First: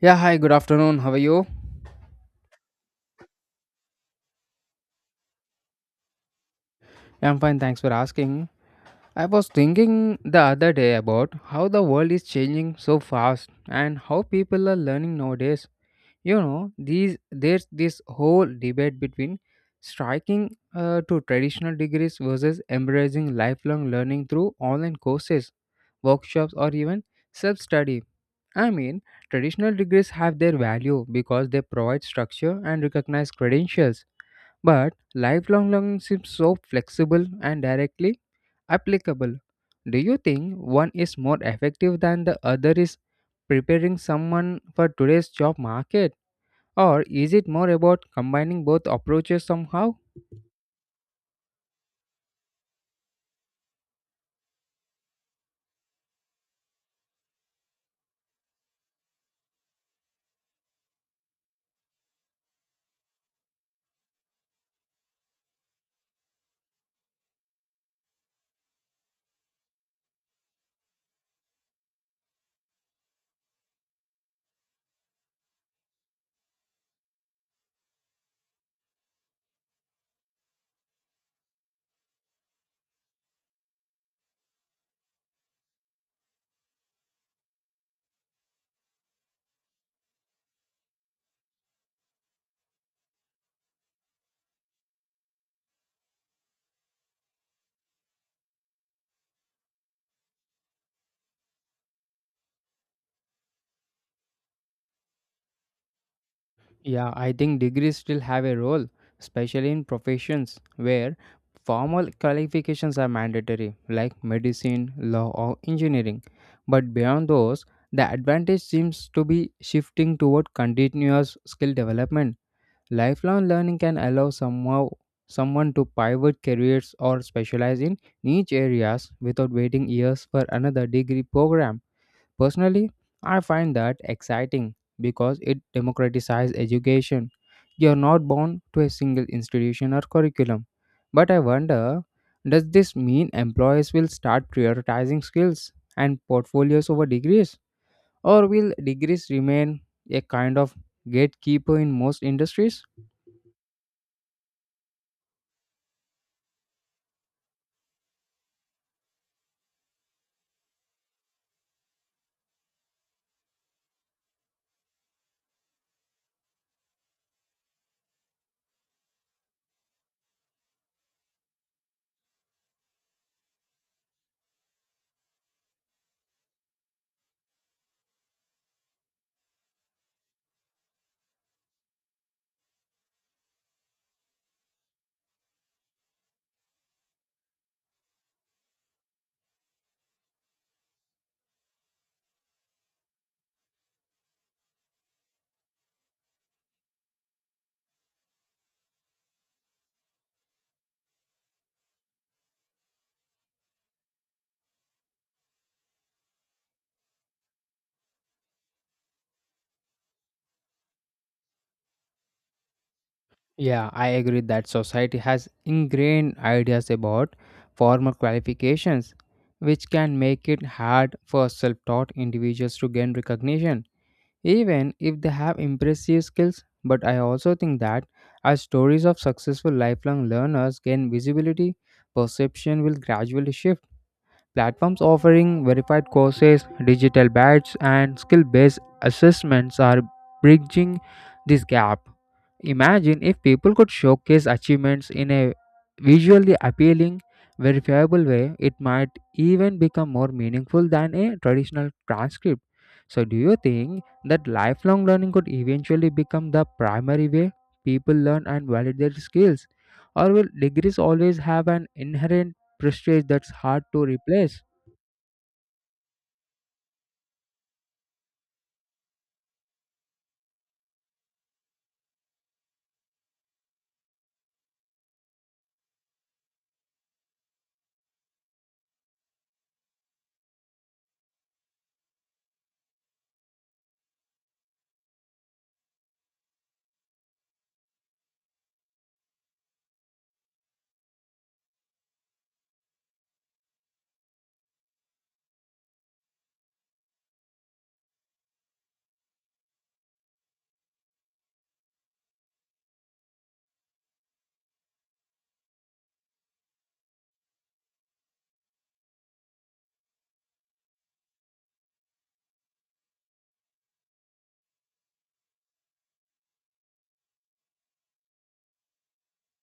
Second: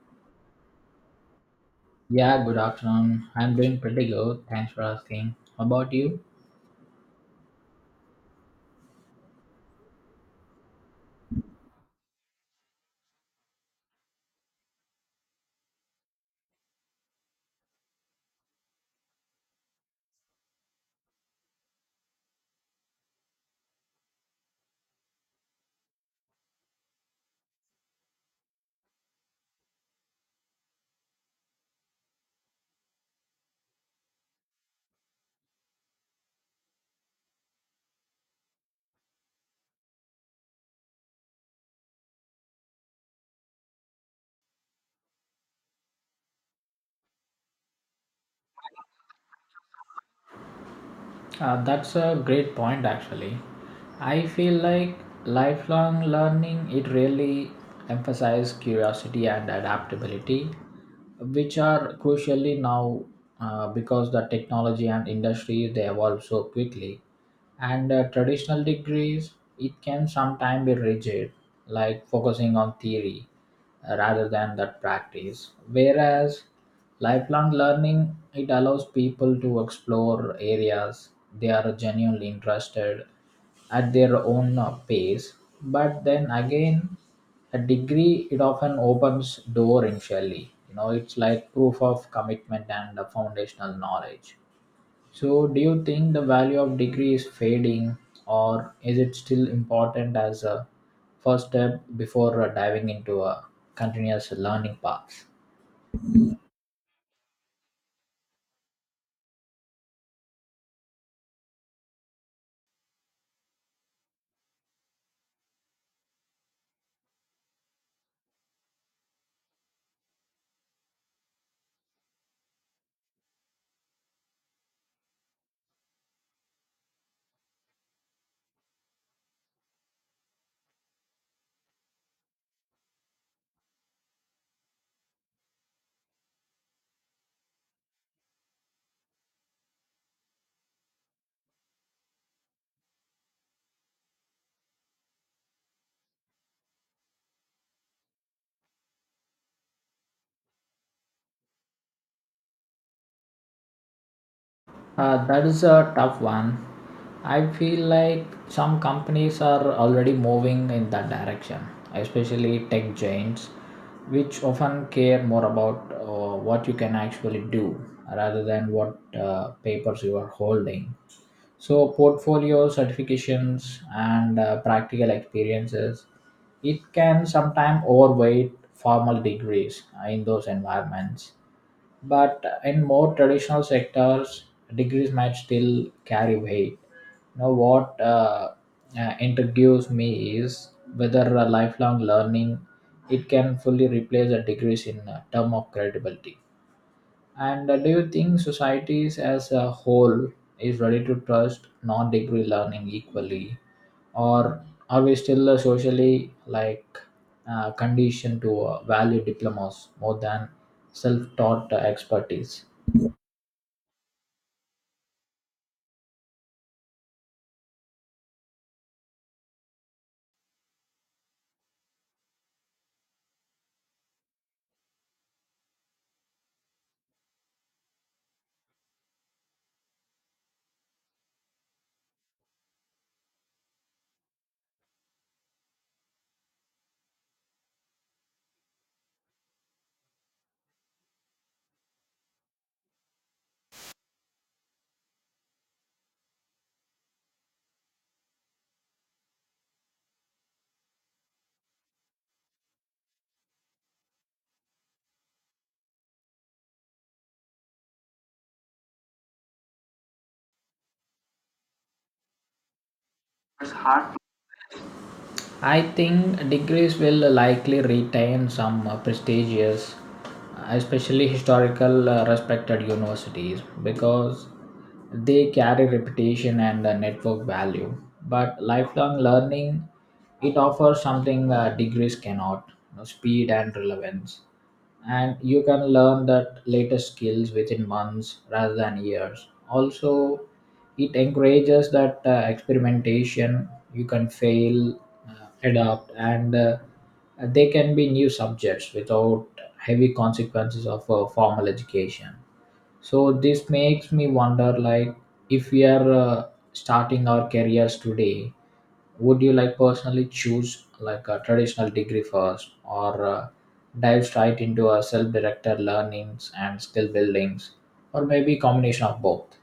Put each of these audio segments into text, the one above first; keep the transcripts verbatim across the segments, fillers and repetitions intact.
Yeah, hi, good afternoon. How are you? Yeah, good afternoon. I'm doing pretty good. Thanks for asking. How about you? I'm fine, thanks for asking. I was thinking the other day about how the world is changing so fast and how people are learning nowadays. You know, these there's this whole debate between striking uh, to traditional degrees versus embracing lifelong learning through online courses, workshops, or even self-study. I mean, traditional degrees have their value because they provide structure and recognize credentials. But lifelong learning seems so flexible and directly applicable. Do you think one is more effective than the other is preparing someone for today's job market? Or is it more about combining both approaches somehow? Uh, that's a great point, actually. I feel like lifelong learning it really emphasizes curiosity and adaptability, which are crucially now, uh, because the technology and industry they evolve so quickly. And uh, traditional degrees it can sometimes be rigid, like focusing on theory uh, rather than that practice, whereas lifelong learning it allows people to explore areas they are genuinely interested at their own uh, pace. But then again, a degree it often opens door initially, you know, it's like proof of commitment and uh, foundational knowledge. So, do you think the value of degree is fading, or is it still important as a first step before uh, diving into a continuous learning path? Yeah, I think degrees still have a role, especially in professions where formal qualifications are mandatory, like medicine, law, or engineering. But beyond those, the advantage seems to be shifting toward continuous skill development. Lifelong learning can allow somehow someone to pivot careers or specialize in niche areas without waiting years for another degree program. Personally, I find that exciting because it democratizes education. You are not bound to a single institution or curriculum. But I wonder, does this mean employers will start prioritizing skills and portfolios over degrees? Or will degrees remain a kind of gatekeeper in most industries? Uh, that is a tough one. I feel like some companies are already moving in that direction, especially tech giants, which often care more about uh, what you can actually do rather than what uh, papers you are holding. So portfolio certifications and uh, practical experiences, it can sometimes overweight formal degrees uh, in those environments. But in more traditional sectors, degrees might still carry weight. Now, what uh, uh, intrigues me is whether uh, lifelong learning it can fully replace the degrees in uh, term of credibility. And uh, do you think societies as a whole is ready to trust non-degree learning equally, or are we still uh, socially, like, uh, conditioned to uh, value diplomas more than self-taught uh, expertise? Yeah, I agree that society has ingrained ideas about formal qualifications, which can make it hard for self taught individuals to gain recognition, even if they have impressive skills. But I also think that as stories of successful lifelong learners gain visibility, perception will gradually shift. Platforms offering verified courses, digital badges, and skill based assessments are bridging this gap. Imagine if people could showcase achievements in a visually appealing, verifiable way, it might even become more meaningful than a traditional transcript. So, do you think that lifelong learning could eventually become the primary way people learn and validate their skills? Or will degrees always have an inherent prestige that's hard to replace? I think degrees will likely retain some uh, prestigious, especially historical uh, respected universities, because they carry reputation and uh, network value. But lifelong learning, it offers something uh, degrees cannot, you know, speed and relevance, and you can learn that latest skills within months rather than years. Also, it encourages that uh, experimentation. You can fail, uh, adapt, and uh, they can be new subjects without heavy consequences of a formal education. So this makes me wonder, like, if we are uh, starting our careers today, would you like personally choose like a traditional degree first, or uh, dive straight into a self-directed learnings and skill buildings, or maybe combination of both?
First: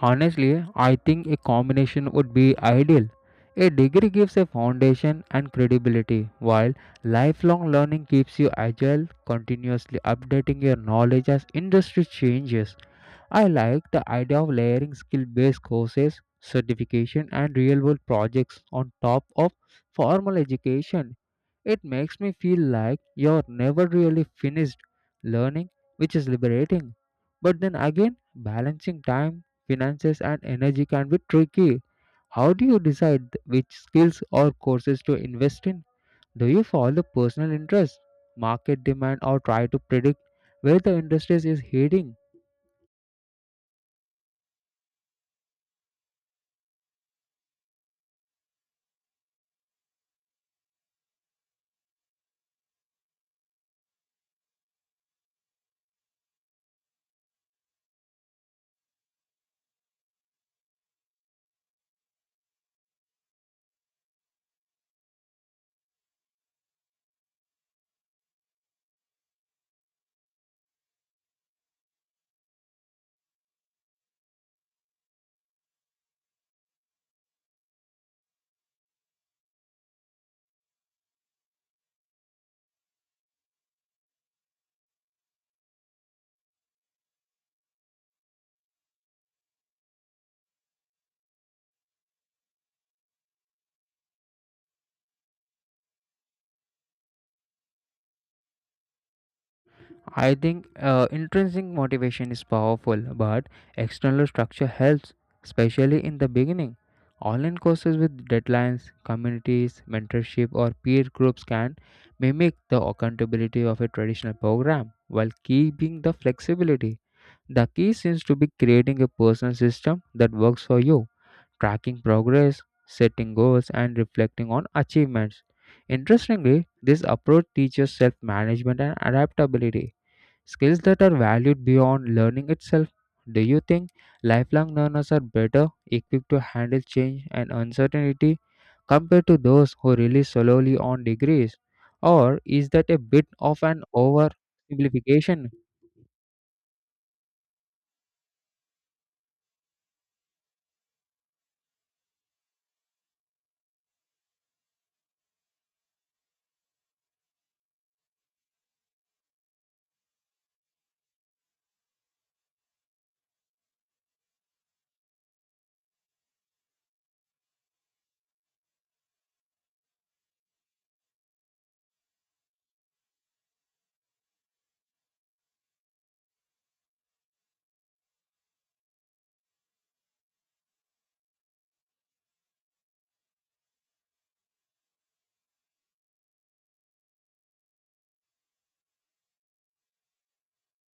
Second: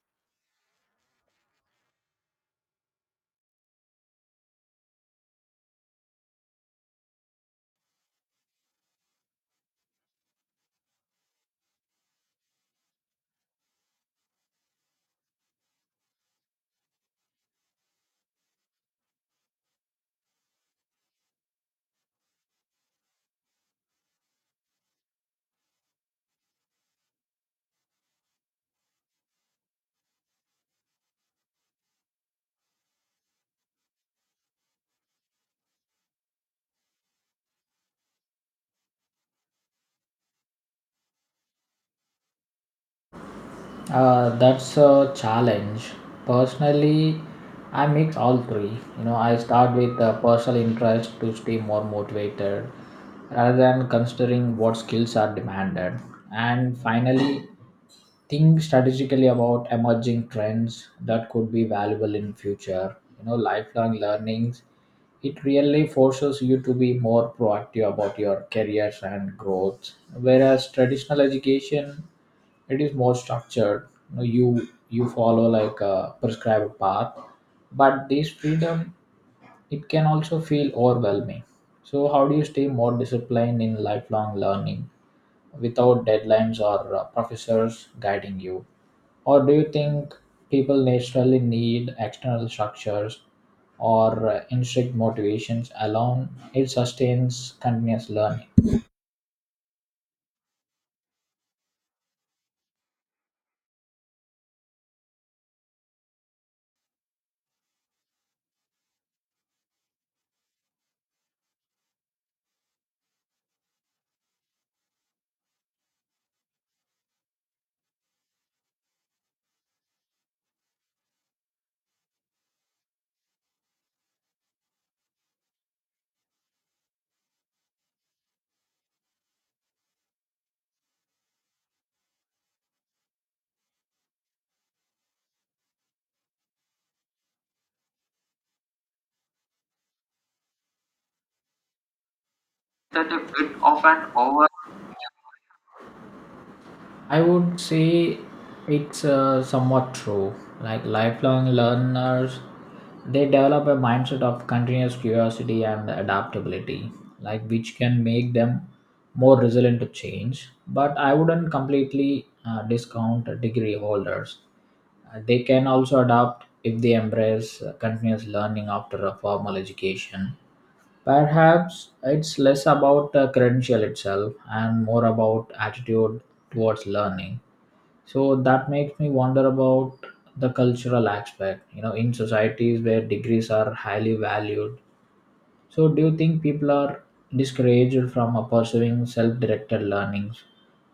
Honestly, I think a combination would be ideal. A degree gives a foundation and credibility, while lifelong learning keeps you agile, continuously updating your knowledge as industry changes. I like the idea of layering skill based courses, certification, and real world projects on top of formal education. It makes me feel like you're never really finished learning, which is liberating. But then again, balancing time, finances, and energy can be tricky. How do you decide which skills or courses to invest in? Do you follow personal interest, market demand, or try to predict where the industry is heading? Uh, that's a challenge. Personally, I mix all three. You know, I start with uh, personal interest to stay more motivated rather than considering what skills are demanded. And finally, think strategically about emerging trends that could be valuable in future. You know, lifelong learnings. It really forces you to be more proactive about your careers and growth. Whereas traditional education it is more structured. You know, you you follow like a prescribed path, but this freedom it can also feel overwhelming. So how do you stay more disciplined in lifelong learning without deadlines or uh, professors guiding you? Or do you think people naturally need external structures, or uh, intrinsic motivations alone it sustains continuous learning? I think uh, intrinsic motivation is powerful, but external structure helps, especially in the beginning. Online courses with deadlines, communities, mentorship, or peer groups can mimic the accountability of a traditional program while keeping the flexibility. The key seems to be creating a personal system that works for you, tracking progress, setting goals, and reflecting on achievements. Interestingly, this approach teaches self management and adaptability. Skills that are valued beyond learning itself. Do you think lifelong learners are better equipped to handle change and uncertainty compared to those who rely solely on degrees? Or is that a That a bit bit of an of an overwhelming, oversimplification? I would say. It's uh, somewhat true. Like lifelong learners, they develop a mindset of continuous curiosity and adaptability, like which can make them more resilient to change. But I wouldn't completely uh, discount degree holders. Uh, they can also adapt if they embrace uh, continuous learning after a formal education. Perhaps it's less about uh, credential itself and more about attitude towards learning. So that makes me wonder about the cultural aspect, you know, in societies where degrees are highly valued. So do you think people are discouraged from uh, pursuing self-directed learnings,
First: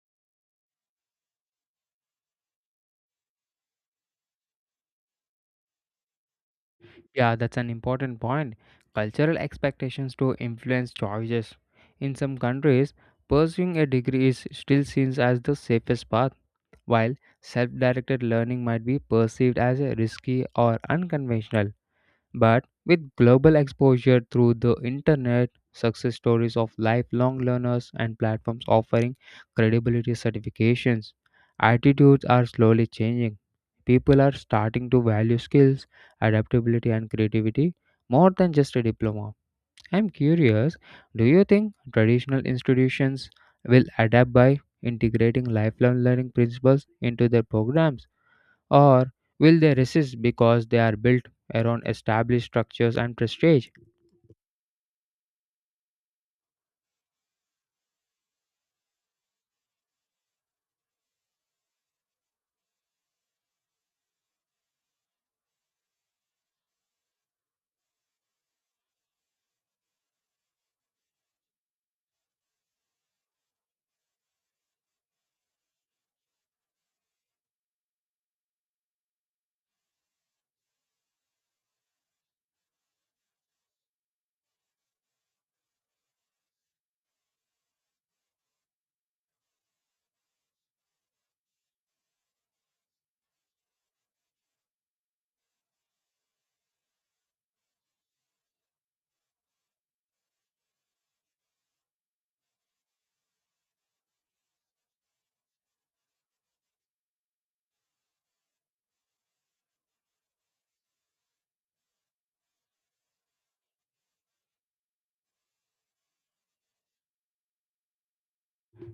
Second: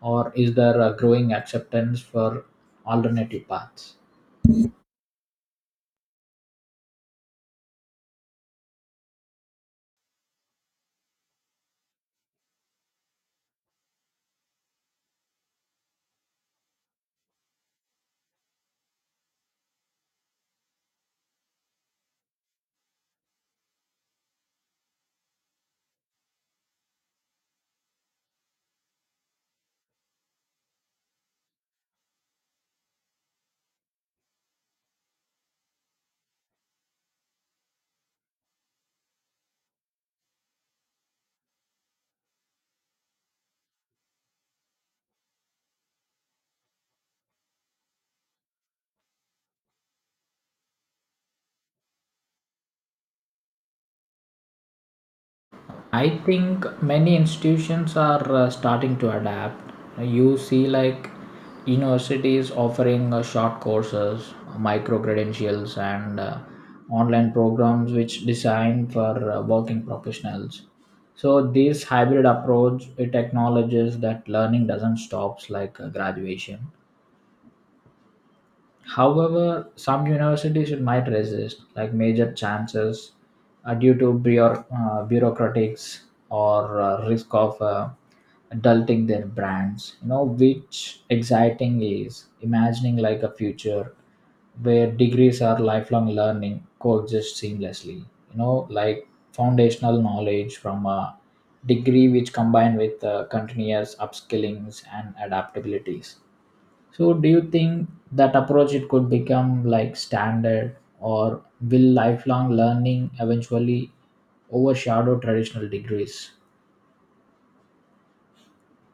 or is there a growing acceptance for alternative paths? Yeah, that's an important point. Cultural expectations do influence choices. In some countries, pursuing a degree is still seen as the safest path, while self directed learning might be perceived as a risky or unconventional. But with global exposure through the internet, success stories of lifelong learners and platforms offering credibility certifications, attitudes are slowly changing. People are starting to value skills, adaptability, and creativity more than just a diploma. I'm curious, do you think traditional institutions will adapt by integrating lifelong learning principles into their programs? Or will they resist because they are built around established structures and prestige? I think many institutions are uh, starting to adapt. You see, like universities offering uh, short courses, micro credentials, and uh, online programs which design for uh, working professionals. So this hybrid approach it acknowledges that learning doesn't stops like uh, graduation. However, some universities might resist, like major chances, uh, due to bureau- uh, bureaucratics or uh, risk of uh, adulting their brands. You know, which exciting is imagining like a future where degrees are lifelong learning coexist seamlessly. You know, like foundational knowledge from a degree which combine with uh, continuous upskillings and adaptabilities. So do you think that approach it could become like standard, or will lifelong learning eventually overshadow traditional degrees?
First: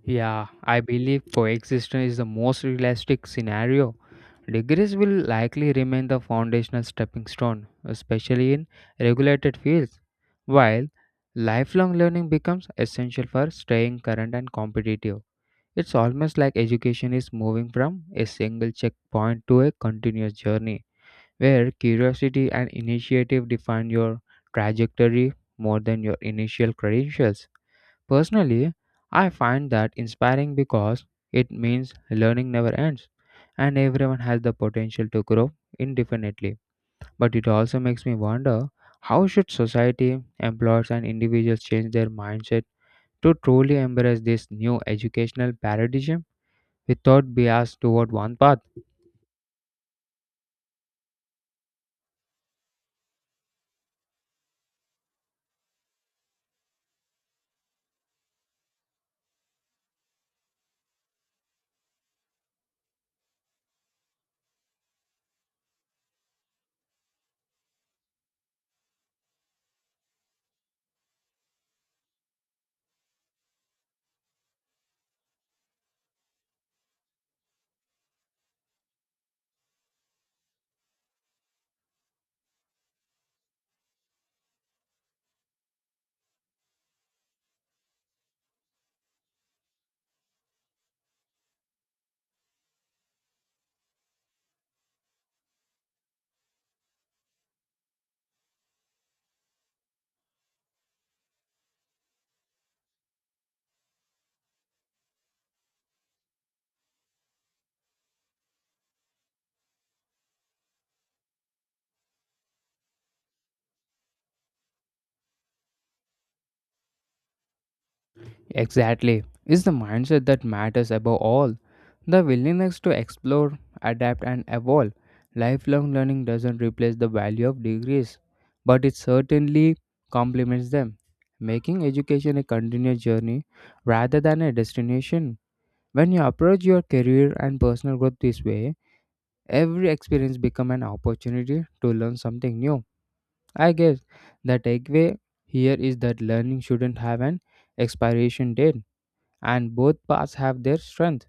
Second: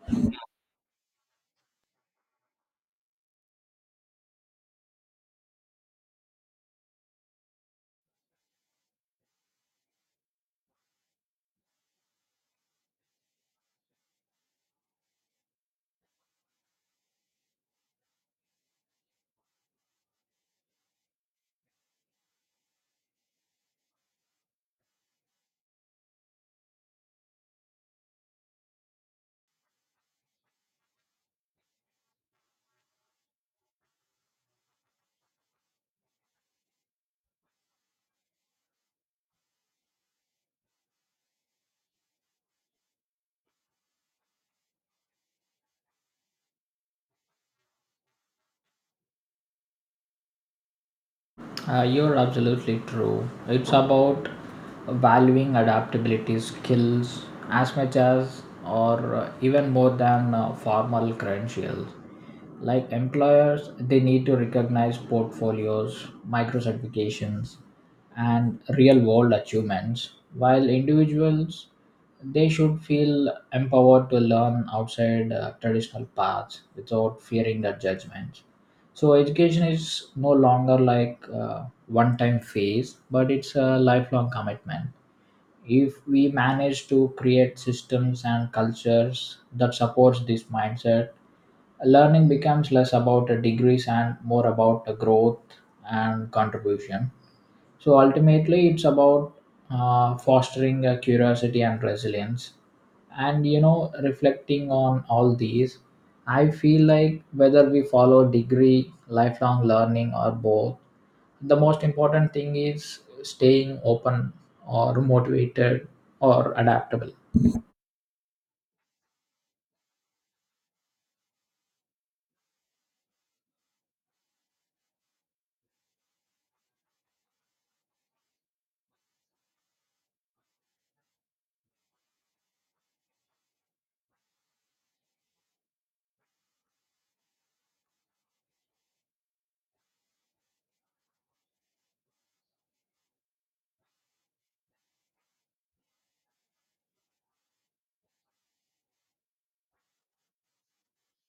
Yeah, I believe coexistence is the most realistic scenario. Degrees will likely remain the foundational stepping stone, especially in regulated fields, while lifelong learning becomes essential for staying current and competitive. It's almost like education is moving from a single checkpoint to a continuous journey, where curiosity and initiative define your trajectory more than your initial credentials. Personally, I find that inspiring because it means learning never ends and everyone has the potential to grow indefinitely. But it also makes me wonder, how should society, employers and individuals change their mindset to truly embrace this new educational paradigm without bias toward one path? Uh, you're absolutely true. It's about valuing adaptability skills as much as, or uh, even more than uh, formal credentials. Like employers, they need to recognize portfolios, micro certifications, and real world achievements, while individuals, they should feel empowered to learn outside uh, traditional paths without fearing the judgment. So education is no longer like uh, one time phase, but it's a lifelong commitment. If we manage to create systems and cultures that supports this mindset, learning becomes less about the degrees and more about the growth and contribution. So ultimately it's about uh, fostering a curiosity and resilience, and you know, reflecting on all these, I feel like whether we follow degree lifelong learning or both, the most important thing is staying open, or motivated, or adaptable. Exactly. It's the mindset that matters above all. The willingness to explore, adapt, and evolve. Lifelong learning doesn't replace the value of degrees, but it certainly complements them, making education a continuous journey rather than a destination. When you approach your career and personal growth this way, every experience becomes an opportunity to learn something new. I guess the takeaway here is that learning shouldn't have an expiration date and both paths have their strength.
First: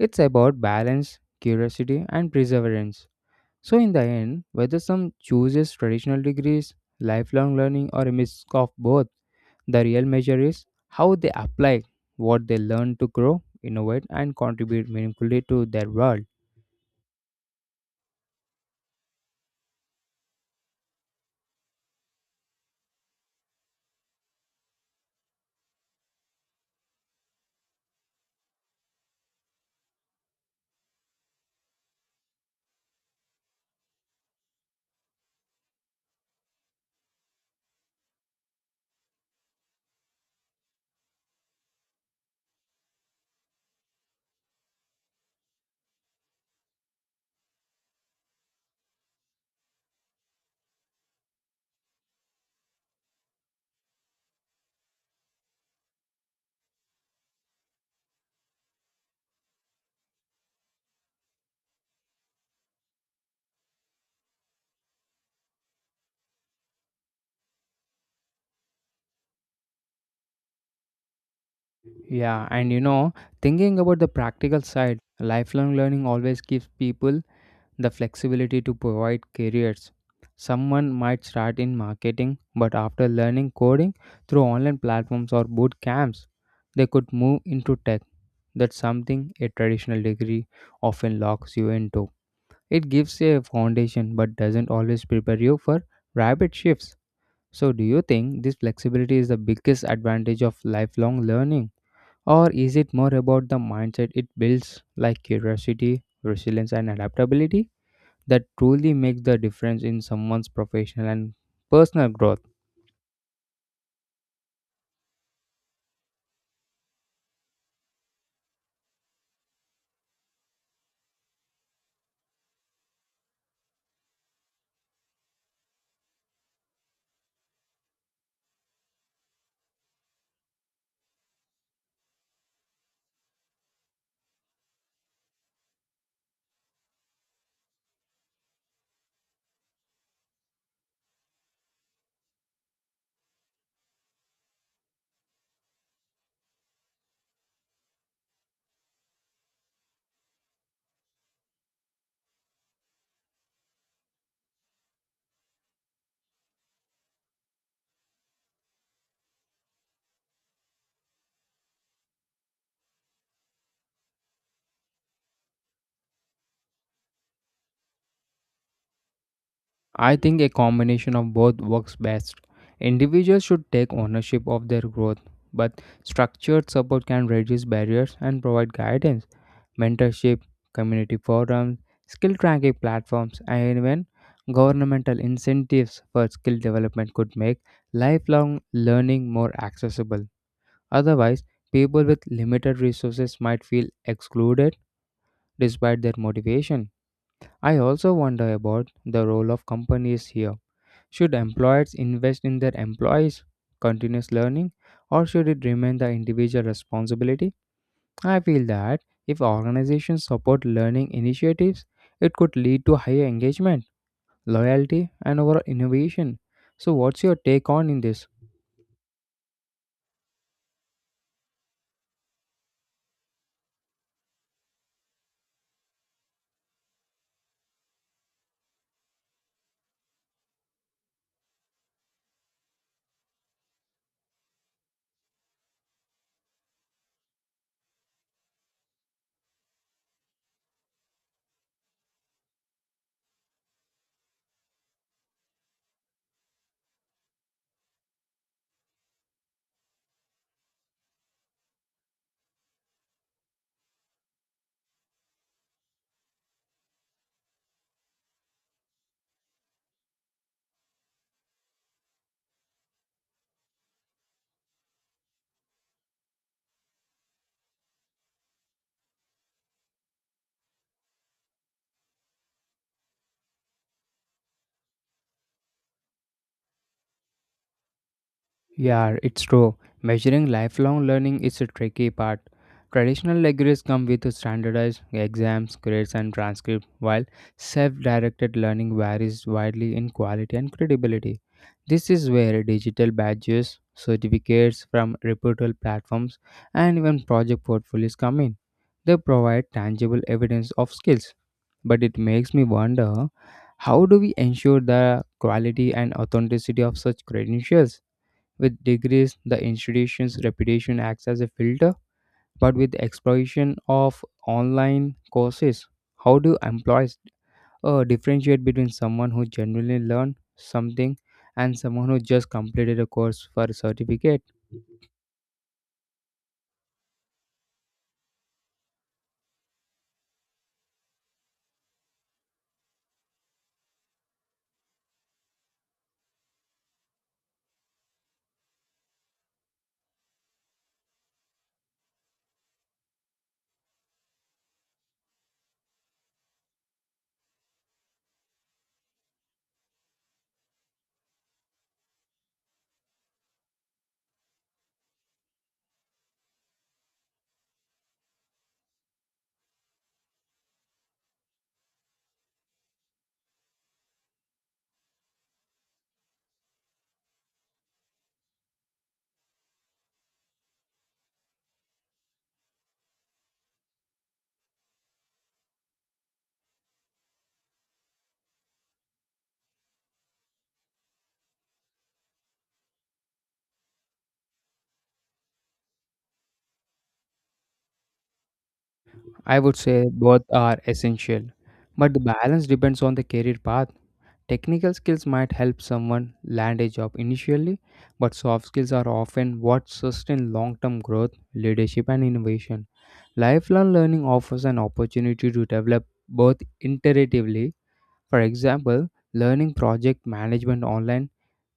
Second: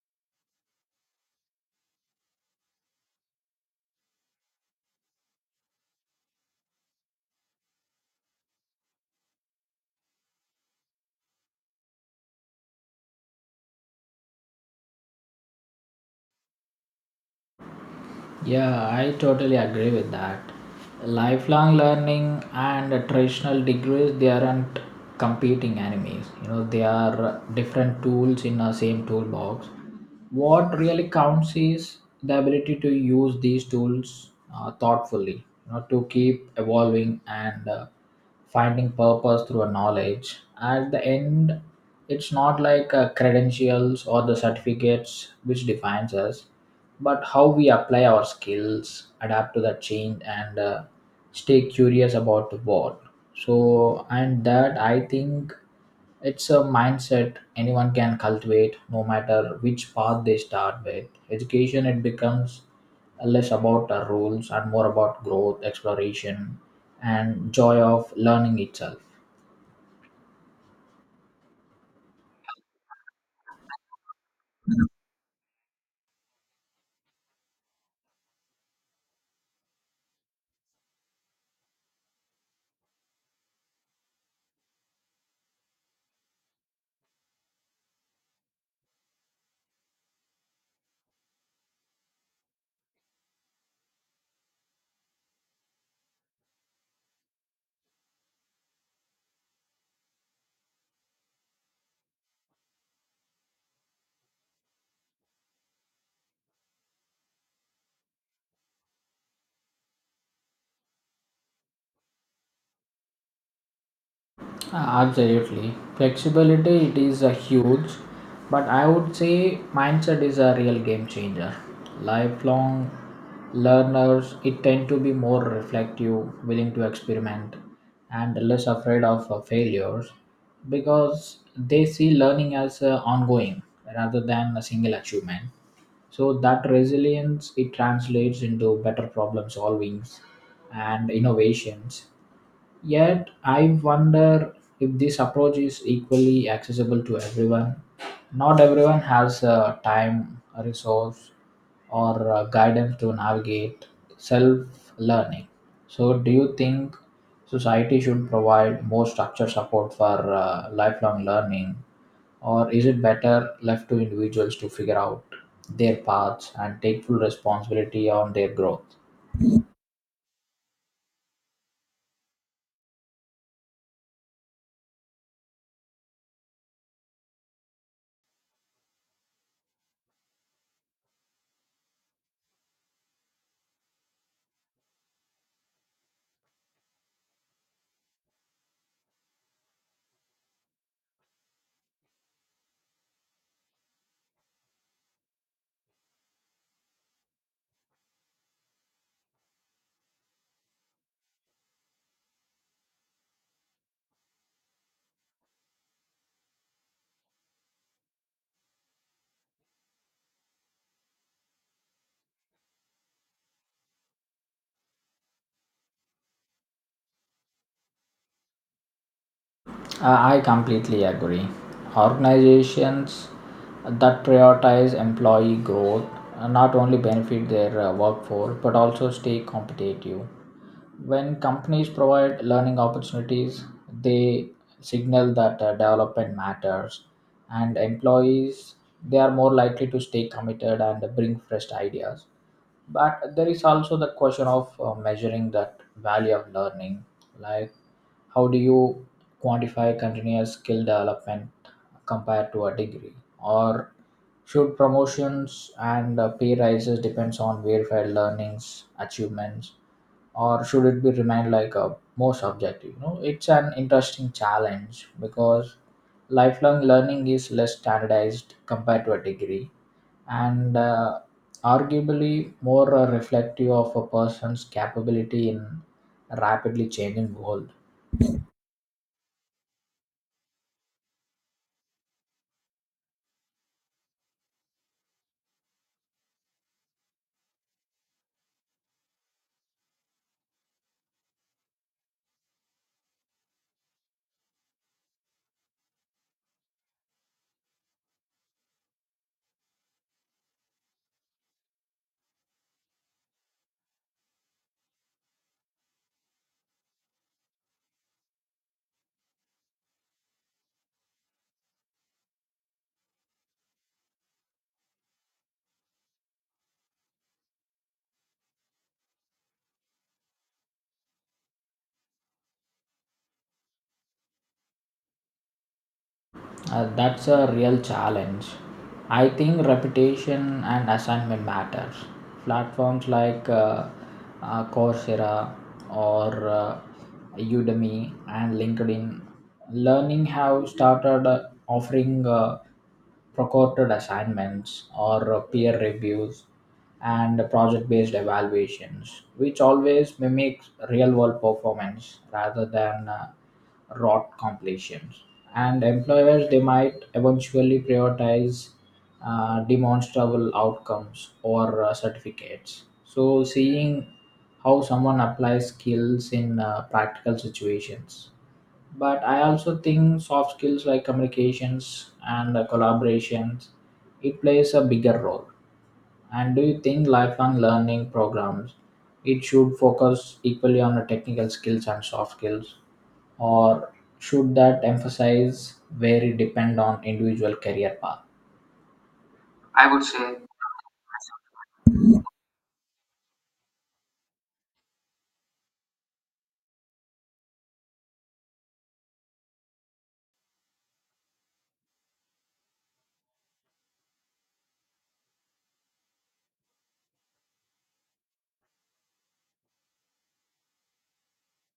It's about balance, curiosity, and perseverance. So, in the end, whether some chooses traditional degrees, lifelong learning, or a mix of both, the real measure is how they apply what they learn to grow, innovate, and contribute meaningfully to their world. Yeah, I totally agree with that. Lifelong learning and traditional degrees they aren't competing enemies. You know, they are different tools in the same toolbox. What really counts is the ability to use these tools uh, thoughtfully, you know, to keep evolving and uh, finding purpose through a knowledge. At the end, it's not like uh, credentials or the certificates which defines us, but how we apply our skills adapt to the change and uh, stay curious about the world. So, and that I think it's a mindset anyone can cultivate, no matter which path they start with. Education it becomes less about the rules and more about growth exploration and joy of learning itself. Yeah, and you know, thinking about the practical side, lifelong learning always gives people the flexibility to provide careers. Someone might start in marketing, but after learning coding through online platforms or boot camps, they could move into tech. That's something a traditional degree often locks you into. It gives a foundation but doesn't always prepare you for rapid shifts. So, do you think this flexibility is the biggest advantage of lifelong learning? Or is it more about the mindset it builds, like curiosity, resilience, and adaptability, that truly makes the difference in someone's professional and personal growth? Absolutely. Flexibility it is a huge, but I would say mindset is a real game changer. Lifelong learners it tend to be more reflective, willing to experiment and less afraid of uh, failures, because they see learning as uh, ongoing rather than a single achievement. So that resilience it translates into better problem solvings and innovations. Yet, I wonder if this approach is equally accessible to everyone. Not everyone has uh, time, resource, or uh, guidance to navigate self learning. So, do you think society should provide more structured support for uh, lifelong learning, or is it better left to individuals to figure out their paths and take full responsibility on their growth? I think a combination of both works best. Individuals should take ownership of their growth, but structured support can reduce barriers and provide guidance, mentorship, community forums, skill tracking platforms, and even governmental incentives for skill development could make lifelong learning more accessible. Otherwise, people with limited resources might feel excluded despite their motivation. I also wonder about the role of companies here. Should employers invest in their employees' continuous learning or should it remain the individual responsibility? I feel that if organizations support learning initiatives, it could lead to higher engagement, loyalty, and overall innovation. So, what's your take on in this? I I completely agree. Organizations that prioritize employee growth uh, not only benefit their uh, workforce but also stay competitive. When companies provide learning opportunities, they signal that uh, development matters, and employees they are more likely to stay committed and bring fresh ideas. But there is also the question of uh, measuring that value of learning, like how do you quantify continuous skill development compared to a degree? Or should promotions and uh, pay rises depends on verified learnings, achievements, or should it be remain like a more subjective? You know, it's an interesting challenge because lifelong learning is less standardized compared to a degree and uh, arguably more uh, reflective of a person's capability in rapidly changing world. Yeah, it's true. Measuring lifelong learning is a tricky part. Traditional degrees come with standardized exams, grades, and transcripts, while self directed learning varies widely in quality and credibility. This is where digital badges, certificates from reputable platforms, and even project portfolios come in. They provide tangible evidence of skills. But it makes me wonder, how do we ensure the quality and authenticity of such credentials? With degrees, the institution's reputation acts as a filter, but with the explosion of online courses, how do employees uh, differentiate between someone who genuinely learned something and someone who just completed a course for a certificate? Uh, that's a real challenge. I think reputation and assignment matters. Platforms like uh, uh, Coursera, or uh, Udemy and LinkedIn Learning have started uh, offering uh, procured assignments, or uh, peer reviews and project-based evaluations, which always mimics real-world performance rather than uh, rote completions. And employers they might eventually prioritize uh, demonstrable outcomes or uh, certificates. So seeing how someone applies skills in uh, practical situations. But I also think soft skills like communications and uh, collaborations it plays a bigger role. And do you think lifelong learning programs it should focus equally on the technical skills and soft skills, or should that emphasis vary depend on individual career path? I would I would say say both are essential, but the balance depends on the career path. Technical skills might help someone land a job initially, but soft skills are often what sustain long term growth, leadership, and innovation. Lifelong learning offers an opportunity to develop both iteratively. For example, learning project management online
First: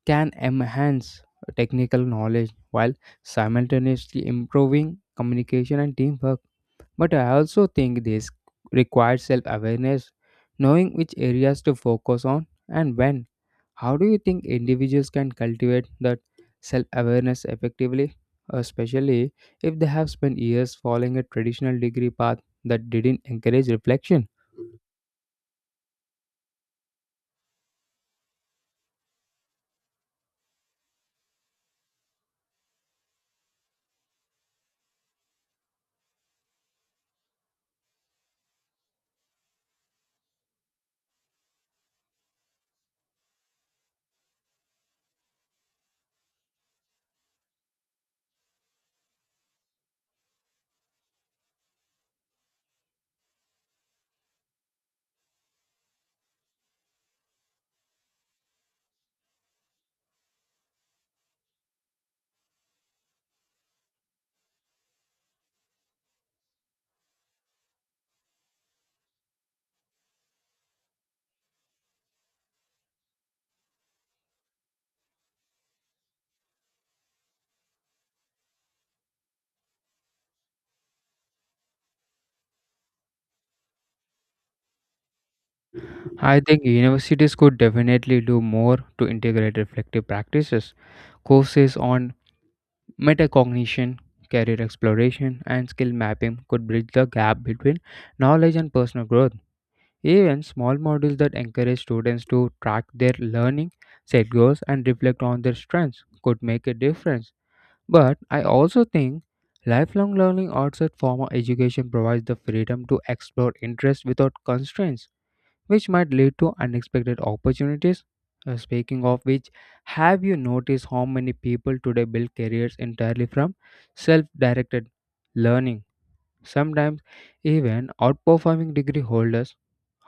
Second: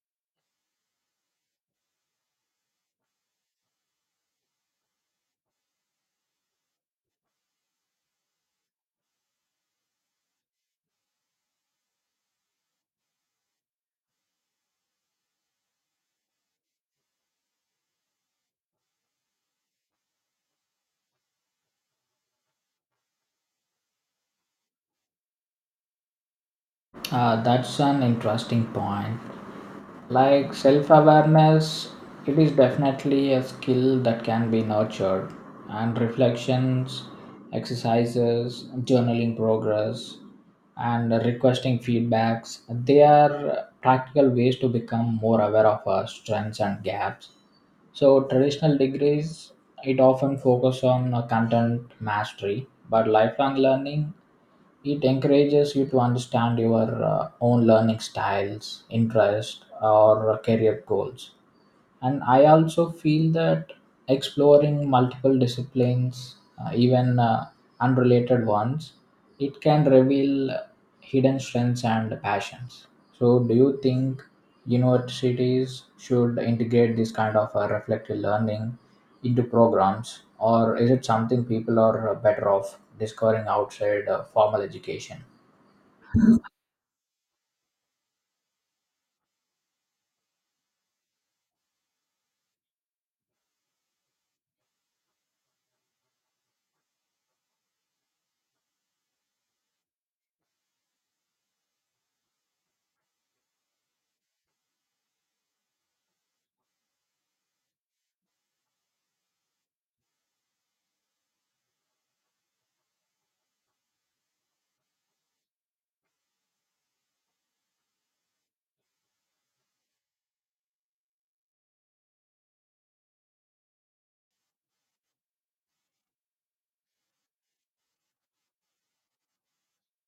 can enhance technical knowledge while simultaneously improving communication and teamwork. But I also think this requires self awareness, knowing which areas to focus on and when. How do you think individuals can cultivate that self awareness effectively, Uh, especially if they have spent years following a traditional degree path that didn't encourage reflection? Uh, that's an interesting point. Like self awareness, it is definitely a skill that can be nurtured, and reflections, exercises, journaling progress, and requesting feedbacks, they are practical ways to become more aware of our strengths and gaps. So traditional degrees it often focus on uh, content mastery, but lifelong learning it encourages you to understand your uh, own learning styles interest or career goals. And I also feel that exploring multiple disciplines, uh, even uh, unrelated ones, it can reveal hidden strengths and passions. So do you think universities should integrate this kind of uh, reflective learning into programs, or is it something people are uh, better off discovering outside uh, formal education? I think universities could definitely do more to integrate reflective practices. Courses on metacognition, career exploration, and skill mapping could bridge the gap between knowledge and personal growth. Even small modules that encourage students to track their learning, set goals, and reflect on their strengths could make a difference. But I also think lifelong learning outside formal education provides the freedom to explore interests without constraints, which might lead to unexpected opportunities. Uh, speaking of which, have you noticed how many people today build careers entirely from self directed learning, sometimes even outperforming degree holders?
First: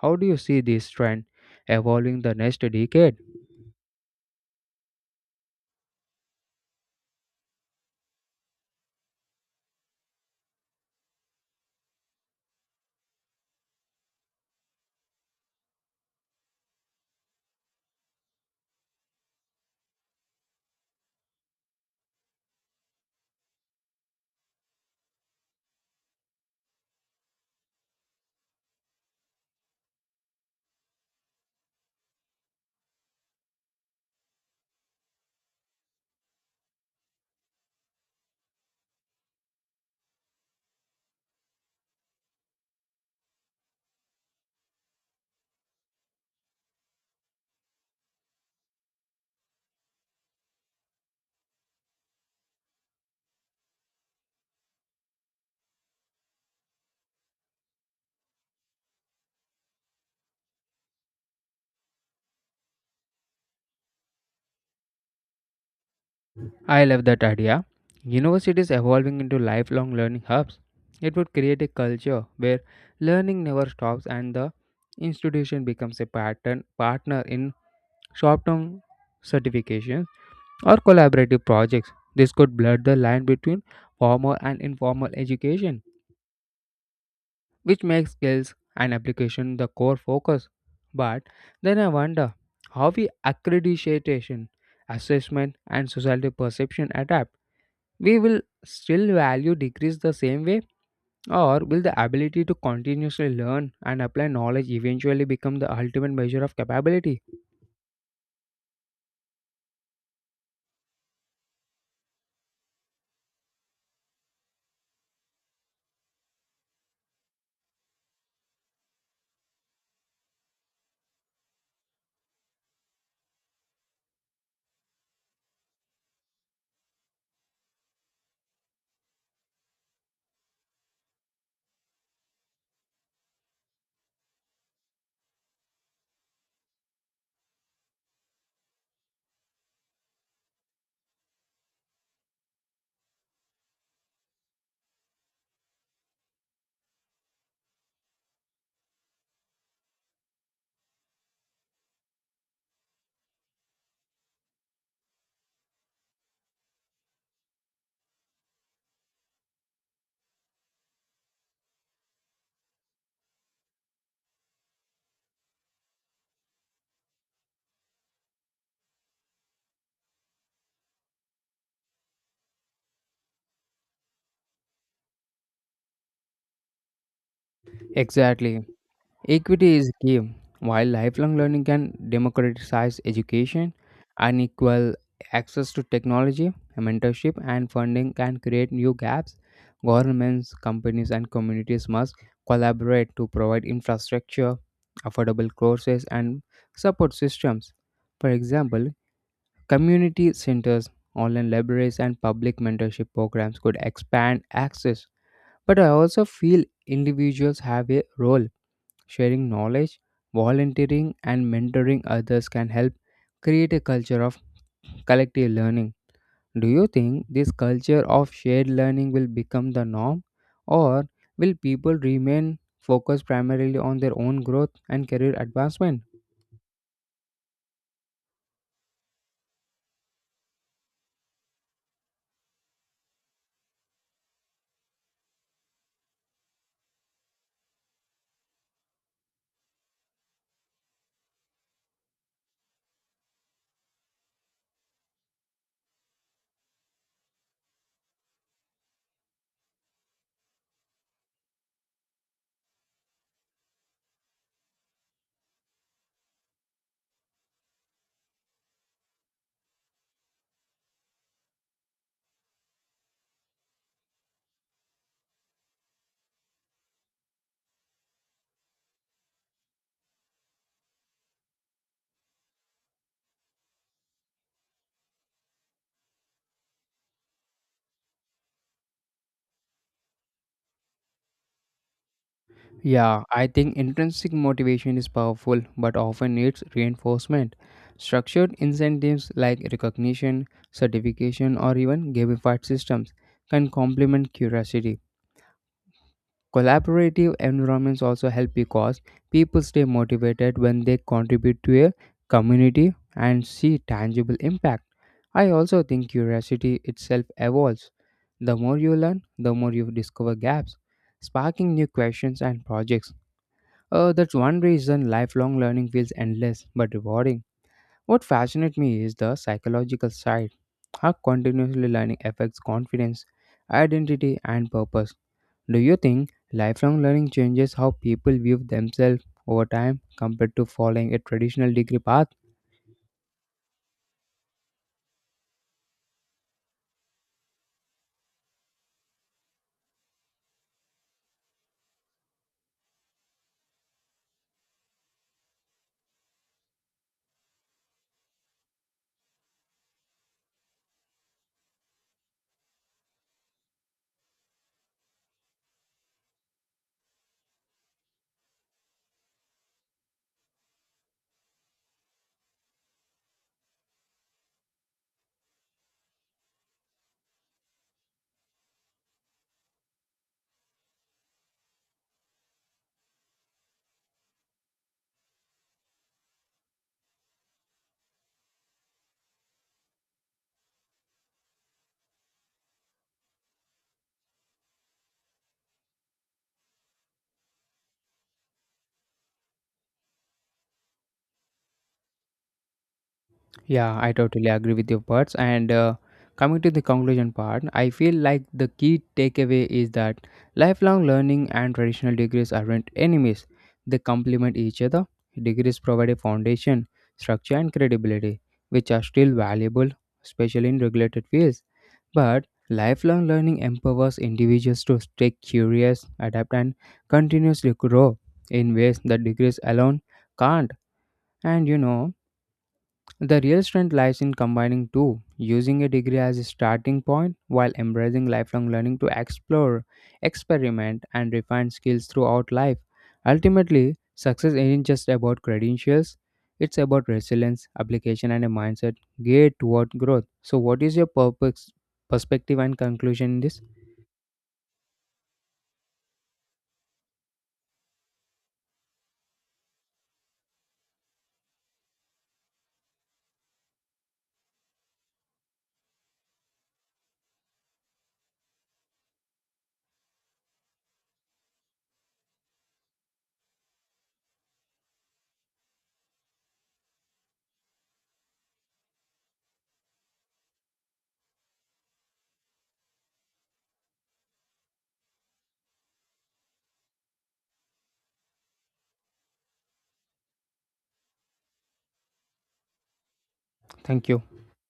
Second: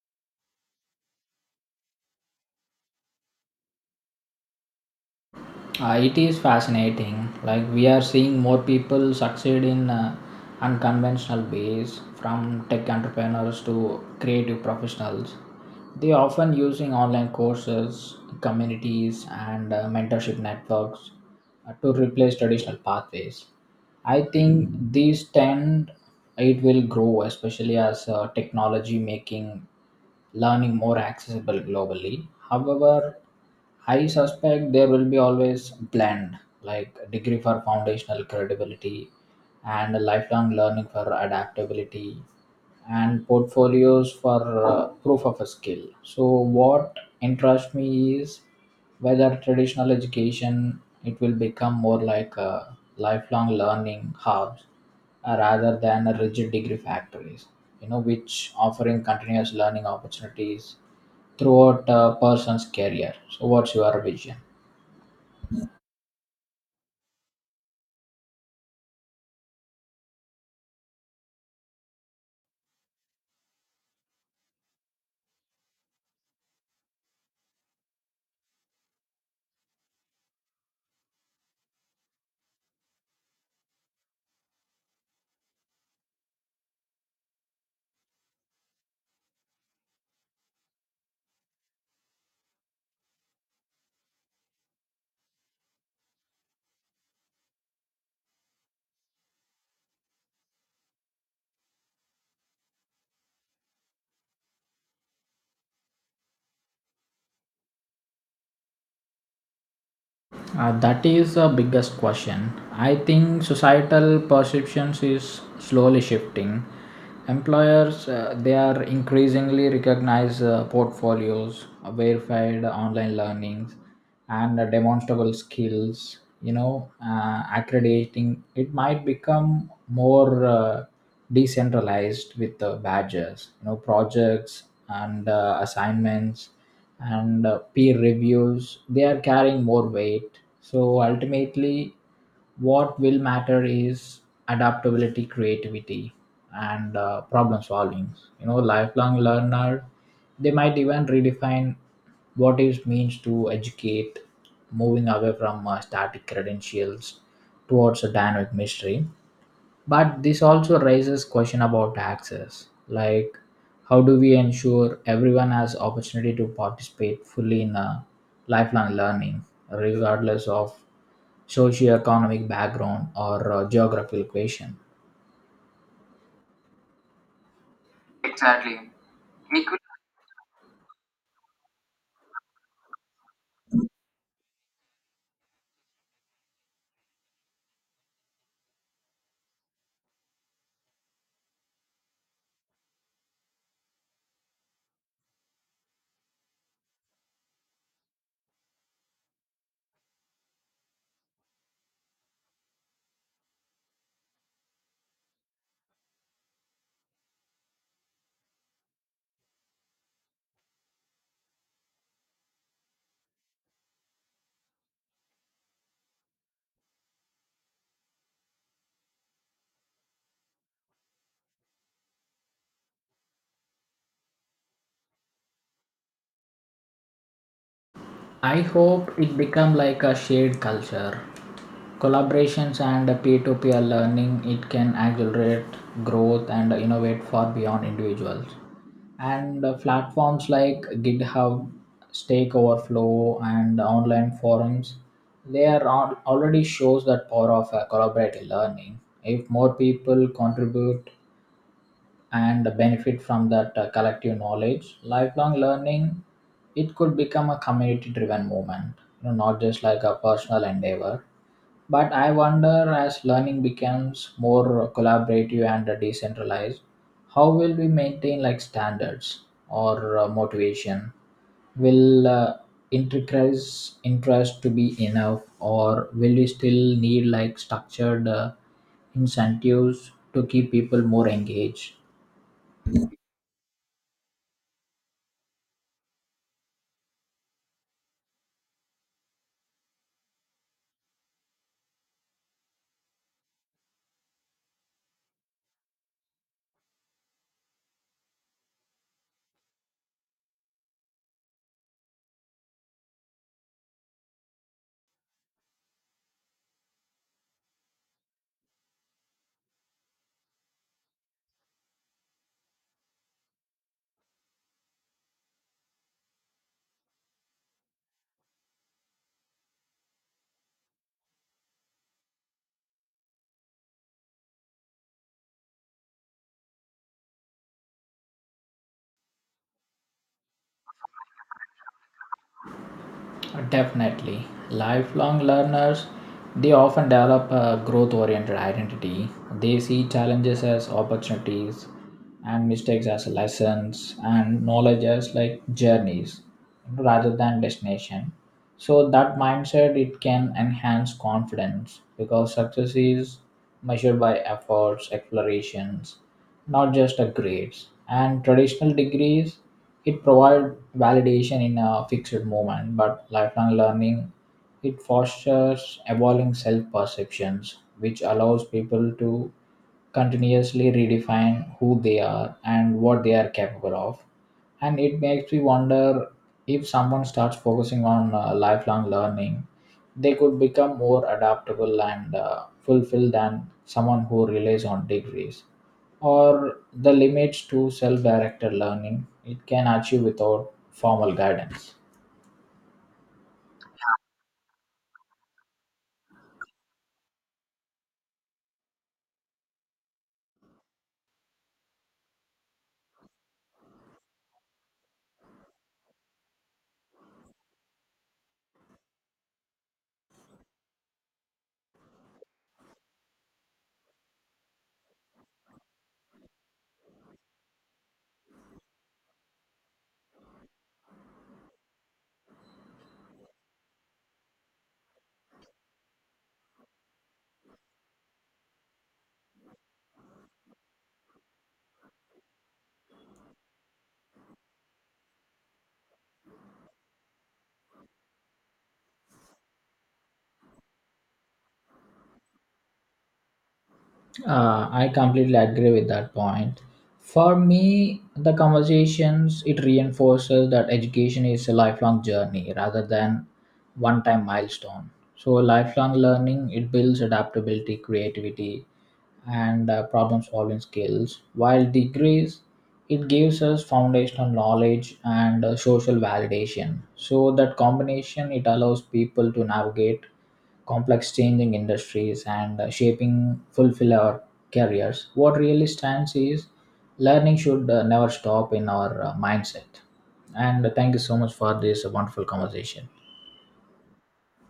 How do you see this trend evolving the next decade? Uh, it is fascinating. Like we are seeing more people succeed in uh, unconventional ways, from tech entrepreneurs to creative professionals. They are often using online courses, communities, and uh, mentorship networks uh, to replace traditional pathways. I think these tend it will grow, especially as uh, technology making learning more accessible globally. However, I suspect there will be always blend, like a degree for foundational credibility and a lifelong learning for adaptability and portfolios for uh, proof of a skill. So what interests me is whether traditional education it will become more like a lifelong learning hubs uh, rather than a rigid degree factories, you know, which offering continuous learning opportunities throughout a person's career. So, what's your vision? I love that idea. Universities evolving into lifelong learning hubs. It would create a culture where learning never stops and the institution becomes a pattern partner in short-term certifications or collaborative projects. This could blur the line between formal and informal education, which makes skills and application the core focus. But then I wonder how we accreditation, assessment, and society perception adapt. We will still value degrees the same way, or will the ability to continuously learn and apply knowledge eventually become the ultimate measure of capability? Uh, that is the biggest question. I think societal perceptions is slowly shifting. Employers uh, they are increasingly recognize uh, portfolios, uh, verified online learnings, and uh, demonstrable skills. You know, uh, accrediting it might become more uh, decentralized with the badges. You know, projects and uh, assignments and uh, peer reviews they are carrying more weight. So ultimately, what will matter is adaptability creativity and uh, problem solving. You know, lifelong learner they might even redefine what it means to educate, moving away from uh, static credentials towards a dynamic mystery. But this also raises question about access, like how do we ensure everyone has opportunity to participate fully in a lifelong learning, regardless of socioeconomic background or uh, geographical location? Exactly. Exactly. Equity is key. While lifelong learning can democratize education, unequal access to technology, mentorship, and funding can create new gaps. Governments, companies, and communities must collaborate to provide infrastructure, affordable courses, and support systems. For example, community centers, online libraries, and public mentorship programs could expand access. But I also feel individuals have a role. Sharing knowledge, volunteering, and mentoring others can help create a culture of collective learning. Do you think this culture of shared learning will become the norm, or will people remain focused primarily on their own growth and career advancement? I hope it become like a shared culture. Collaborations and peer-to-peer learning, it can accelerate growth and innovate far beyond individuals. And uh, platforms like GitHub, Stack Overflow, and online forums, they are al- already shows that power of uh, collaborative learning. If more people contribute, and benefit from that uh, collective knowledge, lifelong learning it could become a community driven movement, you know, not just like a personal endeavor. But I wonder, as learning becomes more collaborative and decentralized, how will we maintain like standards or uh, motivation? Will uh, increase interest to be enough, or will we still need like structured uh, incentives to keep people more engaged? Yeah, I think intrinsic motivation is powerful but often needs reinforcement. Structured incentives like recognition, certification, or even gamified systems can complement curiosity. Collaborative environments also help because people stay motivated when they contribute to a community and see tangible impact. I also think curiosity itself evolves. The more you learn, the more you discover gaps, sparking new questions and projects. Uh, that's one reason lifelong learning feels endless but rewarding. What fascinates me is the psychological side, how continuously learning affects confidence, identity, and purpose. Do you think lifelong learning changes how people view themselves over time compared to following a traditional degree path? Definitely. Lifelong learners, they often develop a growth oriented identity. They see challenges as opportunities and mistakes as lessons and knowledge as like journeys rather than destination. So that mindset it can enhance confidence because success is measured by efforts, explorations, not just a grades. And traditional degrees, it provide validation in a fixed moment, but lifelong learning, it fosters evolving self-perceptions, which allows people to continuously redefine who they are and what they are capable of. And it makes me wonder, if someone starts focusing on uh, lifelong learning, they could become more adaptable and uh, fulfilled than someone who relies on degrees, or the limits to self directed learning it can achieve without formal guidance. Yeah, I totally agree with your parts. And uh, Coming to the conclusion part, I feel like the key takeaway is that lifelong learning and traditional degrees aren't enemies, they complement each other. Degrees provide a foundation, structure, and credibility, which are still valuable, especially in regulated fields. But lifelong learning empowers individuals to stay curious, adapt, and continuously grow in ways that degrees alone can't. And you know, the real strength lies in combining two, using a degree as a starting point while embracing lifelong learning to explore, experiment, and refine skills throughout life. Ultimately, success isn't just about credentials, it's about resilience, application, and a mindset geared toward growth. So, what is your purpose, perspective, and conclusion in this? Uh, I completely agree with that point. For me, the conversations it reinforces that education is a lifelong journey rather than one-time milestone. So, lifelong learning it builds adaptability, creativity, and uh, problem-solving skills. While degrees, it gives us foundational knowledge and uh, social validation. So that combination it allows people to navigate complex changing industries and uh, shaping fulfill our careers. What really stands is learning should uh, never stop in our uh, mindset. And uh, thank you so much for this wonderful conversation. Thank you.